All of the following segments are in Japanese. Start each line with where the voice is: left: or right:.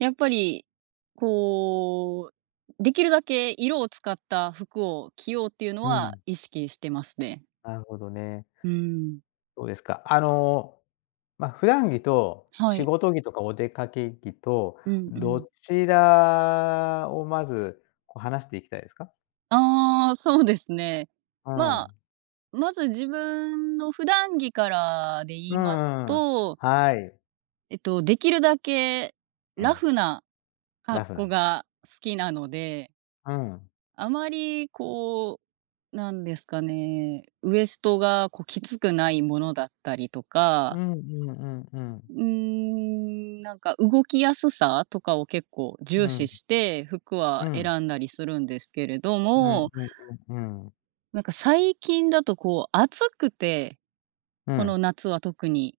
right: やっぱり、こう、できるだけ色を使った服を着ようっていうの
left: う
right: は
left: ん。
right: 意識してますね。
left: なるほどね。
right: うーん。
left: そうですか、あの、ま、普段着と、
right: は
left: 仕
right: い。
left: 事着とかお出かけ着と、
right: うんう
left: ど
right: ん。
left: ちらをまず、こ、話していきたいですか？
right: ああ、そうですね。
left: う
right: まあ、
left: ん。
right: まず自分の普段着からで言
left: うんう
right: います
left: んうん。
right: と
left: はい。
right: えっと、できるだけ、
left: う
right: ラ
left: ん。
right: フな
left: ラ
right: 格
left: フな
right: 好
left: の。
right: が好きなので
left: うん。
right: あまり、こう、なんですかね、ウエストが、こ、きつくないものだったりと
left: う
right: か。
left: んうんうんうん。
right: うーん、なんか、動きやすさとかを結構
left: う
right: 重視
left: ん。
right: して、服
left: う
right: は
left: ん。
right: 選んだりするんですけれど
left: うん
right: も。
left: うんうんうん。
right: なんか、最近だと、こう、暑くて、
left: う
right: こ
left: ん。
right: の夏は特に。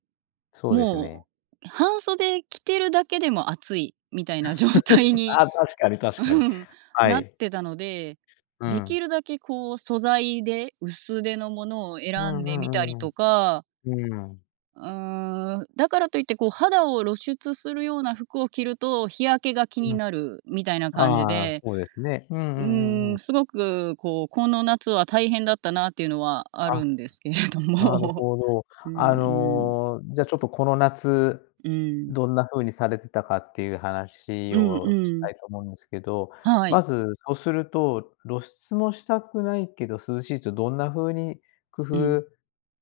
left: そうですね。
right: もう半袖着てるだけでも暑いみたいな状態 に、
left: ああ、確かに、確
right: う
left: かに。
right: ん、
left: は
right: なっ
left: い。
right: てたので、
left: う
right: でき
left: ん。
right: るだけ、こう、素材で薄手のものを
left: う
right: 選ん
left: んう
right: でみたり
left: んうんうん。
right: とか。
left: うーん。
right: うーん、だからといって、こう、肌を露出するような服を着ると、日焼けが気
left: う
right: に
left: ん。
right: なるみたいな感じ
left: ああ、
right: で。
left: そうですね。うんう
right: う
left: んうん
right: ー
left: う
right: ん、
left: ん。
right: すごく、こう、この夏は大変だったなっていうのはあ
left: あ。
right: るんですけれど
left: なる
right: も。
left: ほど。
right: うん
left: あ
right: うん。
left: の、じゃ、ちょっとこの夏、
right: うーん。
left: どんな風にされてたかっていう話
right: うんう
left: をした
right: ん。
left: いと思うんですけど、
right: は
left: ま
right: い。
left: ず、とすると、露出もしたくないけど涼しいって、どんな風に工
right: うん。
left: 夫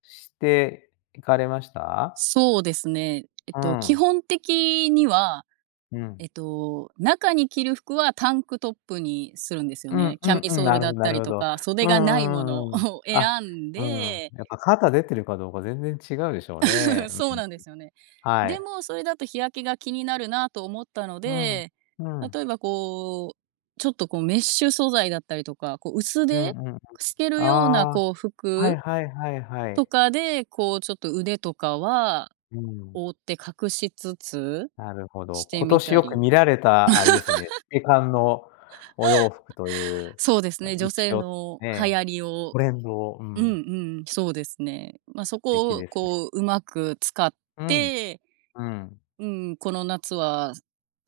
left: していかれました？
right: そうですね。えっ
left: う
right: と、基
left: ん。
right: 本的には、
left: うん。
right: えっと、中に着る服はタンクトップにするんですよ
left: うん
right: ね。
left: う
right: キャ
left: ん
right: ミ
left: うん。
right: ソー
left: な
right: ル
left: る
right: だ
left: ほ
right: っ
left: どな
right: た
left: る
right: り
left: ほ
right: と
left: ど。
right: か、
left: う
right: 袖がないもの
left: んうんう
right: を
left: んうん。
right: 選
left: あ、
right: ん
left: うーん、
right: で。
left: やっぱ肩出てるかどうか全然違うでしょうね。うん
right: そ
left: う
right: う
left: んうん。
right: なんですよね。
left: は
right: で
left: い。
right: も、それだと日焼けが気になるなと思ったの
left: うん。
right: で、
left: うん。
right: 例えば、こう、ちょっと、こ、メッシュ素材だったりとか、こ、薄
left: うん
right: 手、
left: うんうん。
right: 透けるような、
left: ああ、
right: こう、
left: はい
right: 服
left: はいはいは
right: と
left: い。
right: かで、こう、ちょっと腕とかは
left: うーん。
right: 覆って隠しつつ
left: なるほど。
right: して
left: 今
right: み
left: 年
right: た
left: よく
right: り。
left: 見られた、あれですよね。透 け感のお洋服とい う、
right: そうです
left: あ、
right: ね、女
left: 一
right: 性
left: 応
right: の流
left: ね、
right: 行りを
left: トレンドを、う
right: うん
left: ん。
right: うん、そうですね。ま、そ
left: 素敵
right: こを、
left: ですね。
right: こう、上手く使っ
left: うん。
right: て、
left: うん。
right: うーん、この夏は、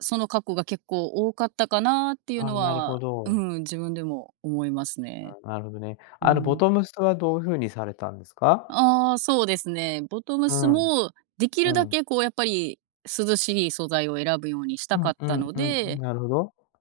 right: そのカッコが結構多かったかなっていう
left: あ、
right: の
left: なるほ
right: は、うー
left: ど。
right: ん、自分でも思いますね。
left: なるほどね。
right: うー
left: あの、ボ
right: ん。
left: トムスはどう風にされたんですか？
right: ああ、そうですね。ボトム
left: う
right: ス
left: ん。
right: もでき
left: う
right: るだ
left: ん。
right: け、こう、やっぱり、涼しい素材を選ぶようにし
left: う
right: たか
left: ん
right: っ
left: う
right: た
left: ん
right: の
left: うん、
right: で
left: なるほど。